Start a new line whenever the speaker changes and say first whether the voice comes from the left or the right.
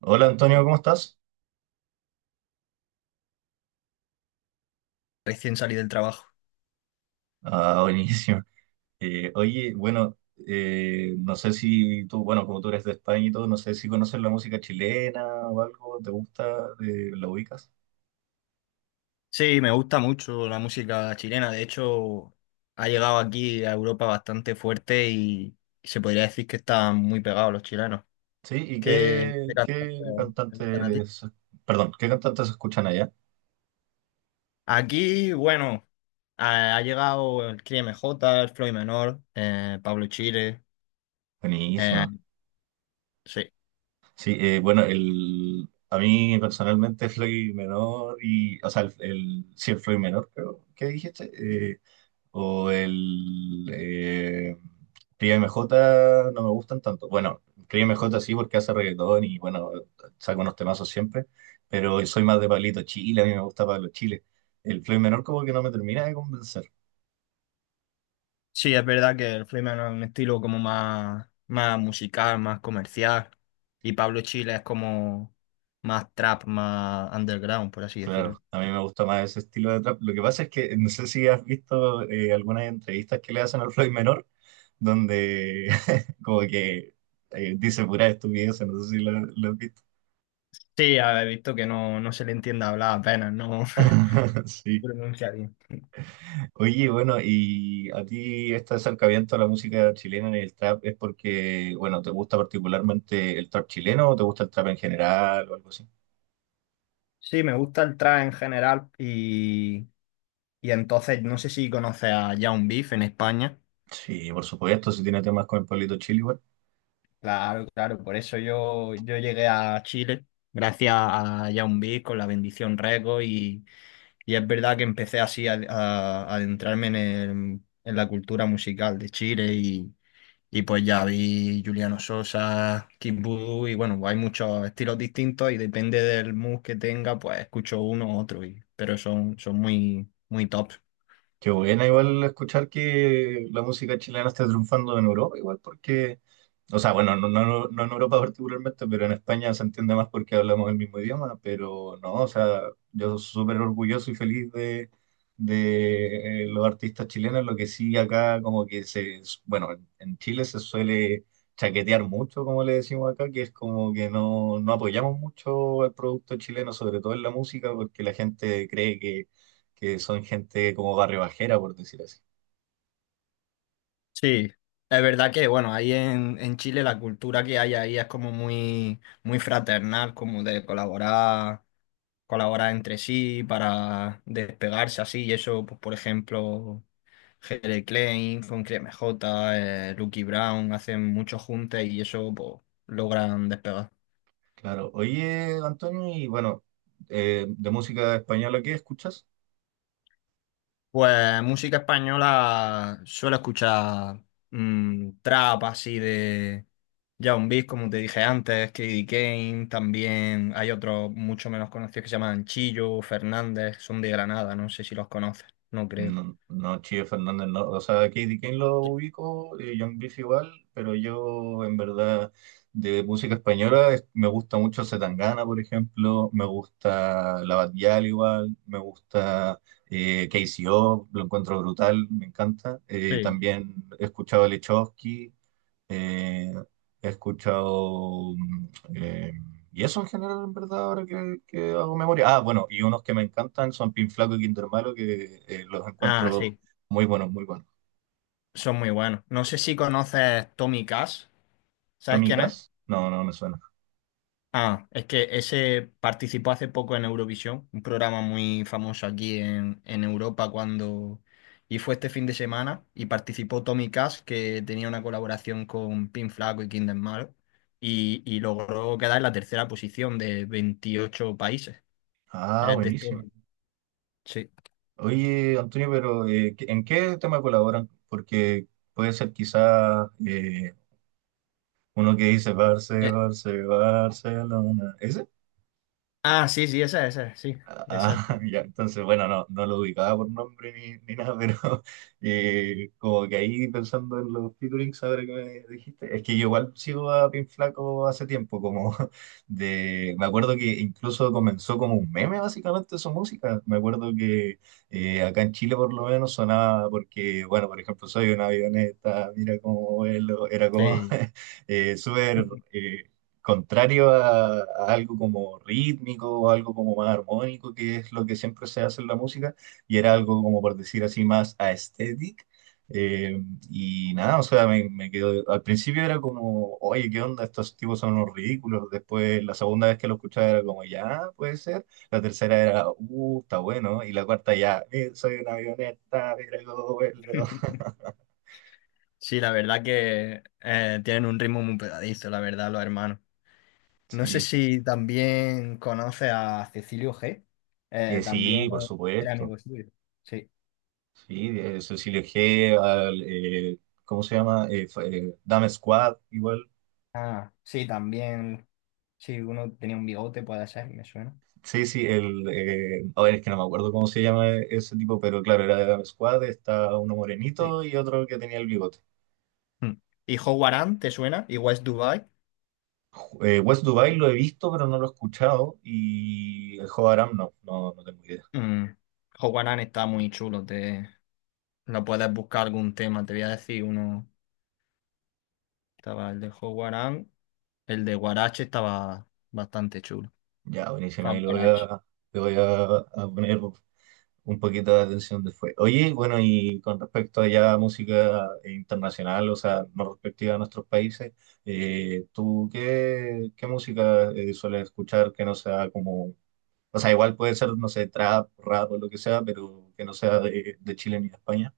right: Hola Antonio, ¿cómo estás?
left: Recién salí del trabajo.
right: Ah, buenísimo. Oye, bueno, no sé si tú, bueno, como tú eres de España y todo, no sé si conoces la música chilena o algo, ¿te gusta? ¿La ubicas?
left: Sí, me gusta mucho la música chilena. De hecho, ha llegado aquí a Europa bastante fuerte y se podría decir que están muy pegados los chilenos.
right: Sí, ¿y
left: ¿Qué
right: qué,
left: cantantes
right: qué
left: te gustan a ti?
right: cantantes, perdón, qué cantantes escuchan allá?
left: Aquí, bueno, ha llegado el Cris MJ, el Floyd Menor, Pablo Chile. eh,
right: Buenísima.
left: sí.
right: Sí, bueno, a mí personalmente Floyd Menor y, o sea, sí, el Floyd Menor, creo, ¿qué dijiste? O el Cría MJ no me gustan tanto. Bueno, Cría MJ sí porque hace reggaetón y bueno, saca unos temazos siempre, pero soy más de Pablito Chile, a mí me gusta Pablo Chile. El Floyd Menor como que no me termina de convencer.
left: Sí, es verdad que el Freeman es un estilo como más, más musical, más comercial. Y Pablo Chile es como más trap, más underground, por así decirlo.
right: Claro, a mí me gusta más ese estilo de trap. Lo que pasa es que no sé si has visto algunas entrevistas que le hacen al Floyd Menor, donde como que dice pura estupidez, no sé si lo has visto.
left: Sí, he visto que no, no se le entiende hablar apenas, no no
right: Sí.
left: pronuncia bien.
right: Oye, bueno, y a ti este acercamiento a la música chilena en el trap es porque, bueno, ¿te gusta particularmente el trap chileno o te gusta el trap en general o algo así?
left: Sí, me gusta el trap en general y entonces no sé si conoces a Young Beef en España.
right: Sí, por supuesto, si tiene temas con el Pablito Chile, igual.
left: Claro, claro, por eso yo llegué a Chile, gracias a Yaoundé con la bendición Reco y es verdad que empecé así a adentrarme en la cultura musical de Chile y pues ya vi Juliano Sosa, Kid Voodoo y bueno, pues hay muchos estilos distintos y depende del mood que tenga, pues escucho uno u otro, pero son muy, muy top.
right: Qué buena igual escuchar que la música chilena está triunfando en Europa, igual porque, o sea, bueno, no en Europa particularmente, pero en España se entiende más porque hablamos el mismo idioma, pero no, o sea, yo soy súper orgulloso y feliz de los artistas chilenos, lo que sí acá como que se, bueno, en Chile se suele chaquetear mucho, como le decimos acá, que es como que no, no apoyamos mucho al producto chileno, sobre todo en la música, porque la gente cree que son gente como barribajera, por decir así.
left: Sí, es verdad que, bueno, ahí en Chile la cultura que hay ahí es como muy, muy fraternal, como de colaborar, colaborar entre sí para despegarse así, y eso, pues, por ejemplo, Jere Klein con Cris J. Lucky Brown hacen muchos juntes y eso, pues, logran despegar.
right: Claro. Oye, Antonio, y bueno, de música española, ¿qué escuchas?
left: Pues música española suelo escuchar trap así de Young Beat, como te dije antes, Kid Kane, también hay otros mucho menos conocidos que se llaman Chillo, Fernández, son de Granada, no sé si los conoces, no creo.
right: No, no, Chío Fernández, no. O sea, Katie Kane lo
left: Sí.
right: ubico, John Beef igual, pero yo, en verdad, de música española me gusta mucho Zetangana, por ejemplo, me gusta La Batial igual, me gusta KCO lo encuentro brutal, me encanta.
left: Sí.
right: También he escuchado a Lechowski. Eh, He escuchado... eh, y eso en general, en verdad, ahora que hago memoria. Ah, bueno, y unos que me encantan son Pin Flaco y Kinder Malo, que los
left: Ah,
right: encuentro
left: sí,
right: muy buenos, muy buenos.
left: son muy buenos. ¿No sé si conoces Tommy Cash, sabes
right: Tommy
left: quién es?
right: Cash, no, no me suena.
left: Ah, es que ese participó hace poco en Eurovisión, un programa muy famoso aquí en Europa cuando... Y fue este fin de semana y participó Tommy Cash, que tenía una colaboración con Pin Flaco y Kinder Malo, y logró quedar en la tercera posición de 28 países.
right: Ah,
left: Es de Estonia,
right: buenísimo.
left: sí.
right: Oye, Antonio, pero ¿en qué tema colaboran? Porque puede ser quizás uno que dice
left: Eh,
right: Barcelona. ¿Ese?
left: ah, sí, sí, esa, sí, exacto.
right: Ah, ya, entonces, bueno, no, no lo ubicaba por nombre ni, ni nada, pero como que ahí pensando en los featurings, ahora que me dijiste, es que yo igual sigo a Pin Flaco hace tiempo, como de, me acuerdo que incluso comenzó como un meme básicamente su música, me acuerdo que acá en Chile por lo menos sonaba porque, bueno, por ejemplo, soy una avioneta, mira cómo vuelo, era como
left: Sí.
right: súper... eh, contrario a algo como rítmico o algo como más armónico, que es lo que siempre se hace en la música, y era algo como por decir así más aesthetic. Eh, y nada, o sea, me quedó, al principio era como, oye, ¿qué onda? Estos tipos son unos ridículos. Después, la segunda vez que lo escuchaba era como, ya, puede ser. La tercera era, está bueno. Y la cuarta ya, soy una avioneta, mira cómo vuelo".
left: Sí, la verdad que tienen un ritmo muy pegadizo, la verdad, los hermanos. No sé
right: Sí,
left: si también conoce a Cecilio G.
right: Sí,
left: También
right: por
left: era
right: supuesto.
left: amigo suyo. Sí.
right: Sí, Cecilio G, ¿cómo se llama? Dame Squad, igual.
left: Ah, sí, también. Sí, uno tenía un bigote, puede ser, me suena.
right: Sí, sí, el. A ver, es que no me acuerdo cómo se llama ese tipo, pero claro, era de Dame Squad, está uno
left: Sí.
right: morenito y otro que tenía el bigote.
left: Mm. ¿Y Howard Hunt, te suena? ¿Y West Dubai?
right: West Dubai lo he visto, pero no lo he escuchado. Y el Joe Aram no, no, no tengo idea.
left: Mm. Howard Hunt está muy chulo. Lo puedes buscar algún tema. Te voy a decir uno. Estaba el de Howard Hunt, el de Guarache estaba bastante chulo.
right: Ya, buenísima,
left: Fue a
right: ahí
left: Guarache.
right: lo voy a poner un poquito de atención después. Oye, bueno, y con respecto a ya música internacional, o sea, no respectiva a nuestros países, ¿tú qué música sueles escuchar que no sea como, o sea, igual puede ser, no sé, trap, rap o lo que sea, pero que no sea de Chile ni de España?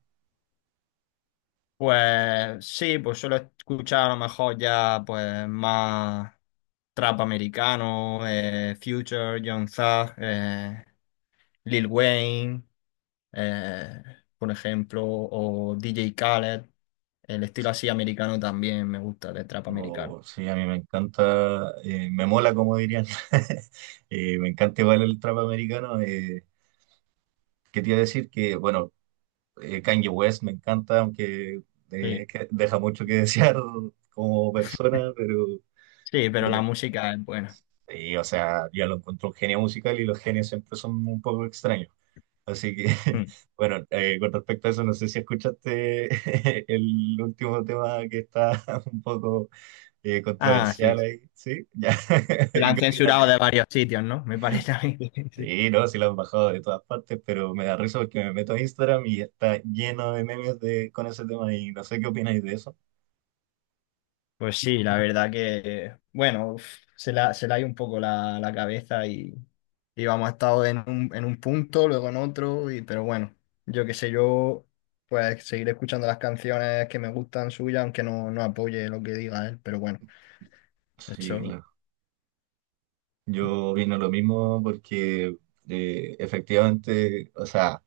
left: Pues sí, pues suelo escuchar a lo mejor ya pues más trap americano, Future, Young Thug, Lil Wayne, eh, por ejemplo, o DJ Khaled. El estilo así americano también me gusta, de trap americano.
right: Oh, sí, a mí me encanta, me mola, como dirían. Me encanta igual el trap americano. ¿Qué te iba a decir? Que, bueno, Kanye West me encanta, aunque
left: Sí,
right: que deja mucho que desear como persona,
left: sí, pero
right: pero
left: la música es buena.
right: sí, o sea, ya lo encontró un genio musical y los genios siempre son un poco extraños. Así que,
left: Mm.
right: bueno, con respecto a eso, no sé si escuchaste el último tema que está un poco
left: Ah, sí.
right: controversial
left: sí.
right: ahí, ¿sí? Ya,
left: Se la
right: ¿y
left: han
right: qué
left: censurado de
right: opinas?
left: varios sitios, ¿no? Me parece a mí.
right: Sí, no, sí lo han bajado de todas partes, pero me da risa porque me meto a Instagram y está lleno de memes de, con ese tema y no sé qué opináis de eso.
left: Pues sí, la verdad que, bueno, uf, se la hay un poco la cabeza y vamos, ha estado en un, punto, luego en otro, pero bueno, yo qué sé, yo pues seguiré escuchando las canciones que me gustan suyas, aunque no, no apoye lo que diga él, pero bueno,
right: Sí,
left: eso
right: claro. Yo vino lo mismo porque efectivamente, o sea,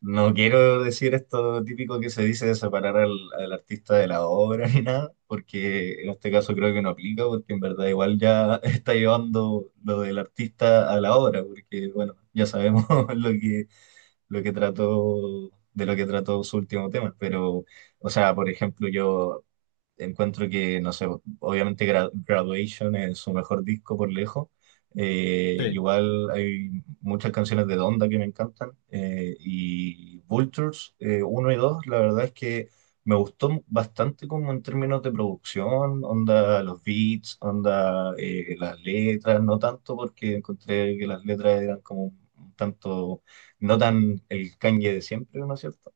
right: no quiero decir esto típico que se dice de separar al artista de la obra ni nada, porque en este caso creo que no aplica, porque en verdad igual ya está llevando lo del artista a la obra, porque bueno, ya sabemos lo que, lo que trató, de lo que trató su último tema, pero, o sea, por ejemplo, yo encuentro que, no sé, obviamente Graduation es su mejor disco por lejos.
left: sí.
right: Igual hay muchas canciones de Donda que me encantan. Y Vultures uno y 2 la verdad es que me gustó bastante como en términos de producción, onda los beats, onda las letras, no tanto porque encontré que las letras eran como un tanto, no tan el Kanye de siempre, ¿no es cierto?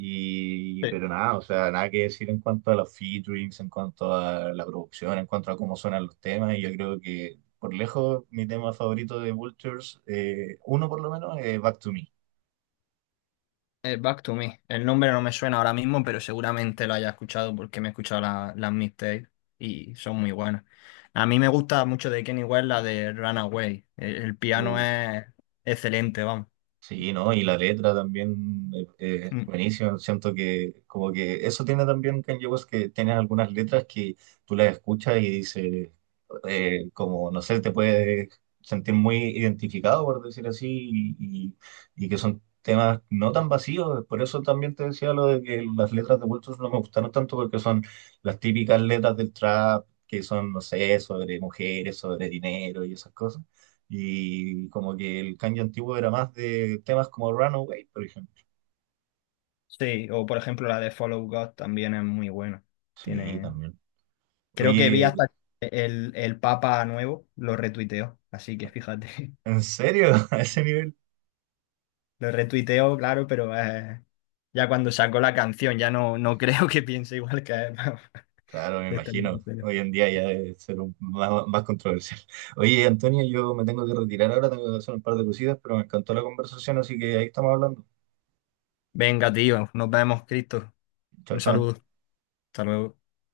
right: Y,
left: Sí.
right: pero nada, o sea, nada que decir en cuanto a los featurings, en cuanto a la producción, en cuanto a cómo suenan los temas. Y yo creo que, por lejos, mi tema favorito de Vultures, uno por lo menos, es Back to Me.
left: Back to Me. El nombre no me suena ahora mismo, pero seguramente lo haya escuchado porque me he escuchado las mixtapes y son muy buenas. A mí me gusta mucho de Kenny West la de Runaway. El piano
right: Uf,
left: es excelente, vamos.
right: sí, ¿no? Y la letra también
left: Mm.
right: buenísimo. Siento que como que eso tiene también Kanye West, que tiene algunas letras que tú las escuchas y dices, como, no sé, te puedes sentir muy identificado, por decir así, y, y- y que son temas no tan vacíos. Por eso también te decía lo de que las letras de Vultures no me gustaron tanto porque son las típicas letras del trap, que son, no sé, sobre mujeres, sobre dinero y esas cosas. Y como que el Kanye antiguo era más de temas como Runaway, por ejemplo.
left: Sí, o por ejemplo la de Follow God también es muy buena.
right: Sí,
left: Tiene...
right: también.
left: Creo que vi
right: Oye,
left: hasta el Papa nuevo, lo retuiteó, así que fíjate.
right: ¿en serio? ¿A ese nivel?
left: Lo retuiteó, claro, pero ya cuando sacó la canción ya no, no creo que piense igual que él.
right: Claro, me
left: De estar en el
right: imagino.
left: imperio.
right: Hoy en día ya debe ser más, más controversial. Oye, Antonio, yo me tengo que retirar ahora, tengo que hacer un par de cositas, pero me encantó la conversación, así que ahí estamos hablando.
left: Venga, tío, nos vemos, Cristo.
right: Chao,
left: Un
right: chao.
left: saludo. Hasta luego.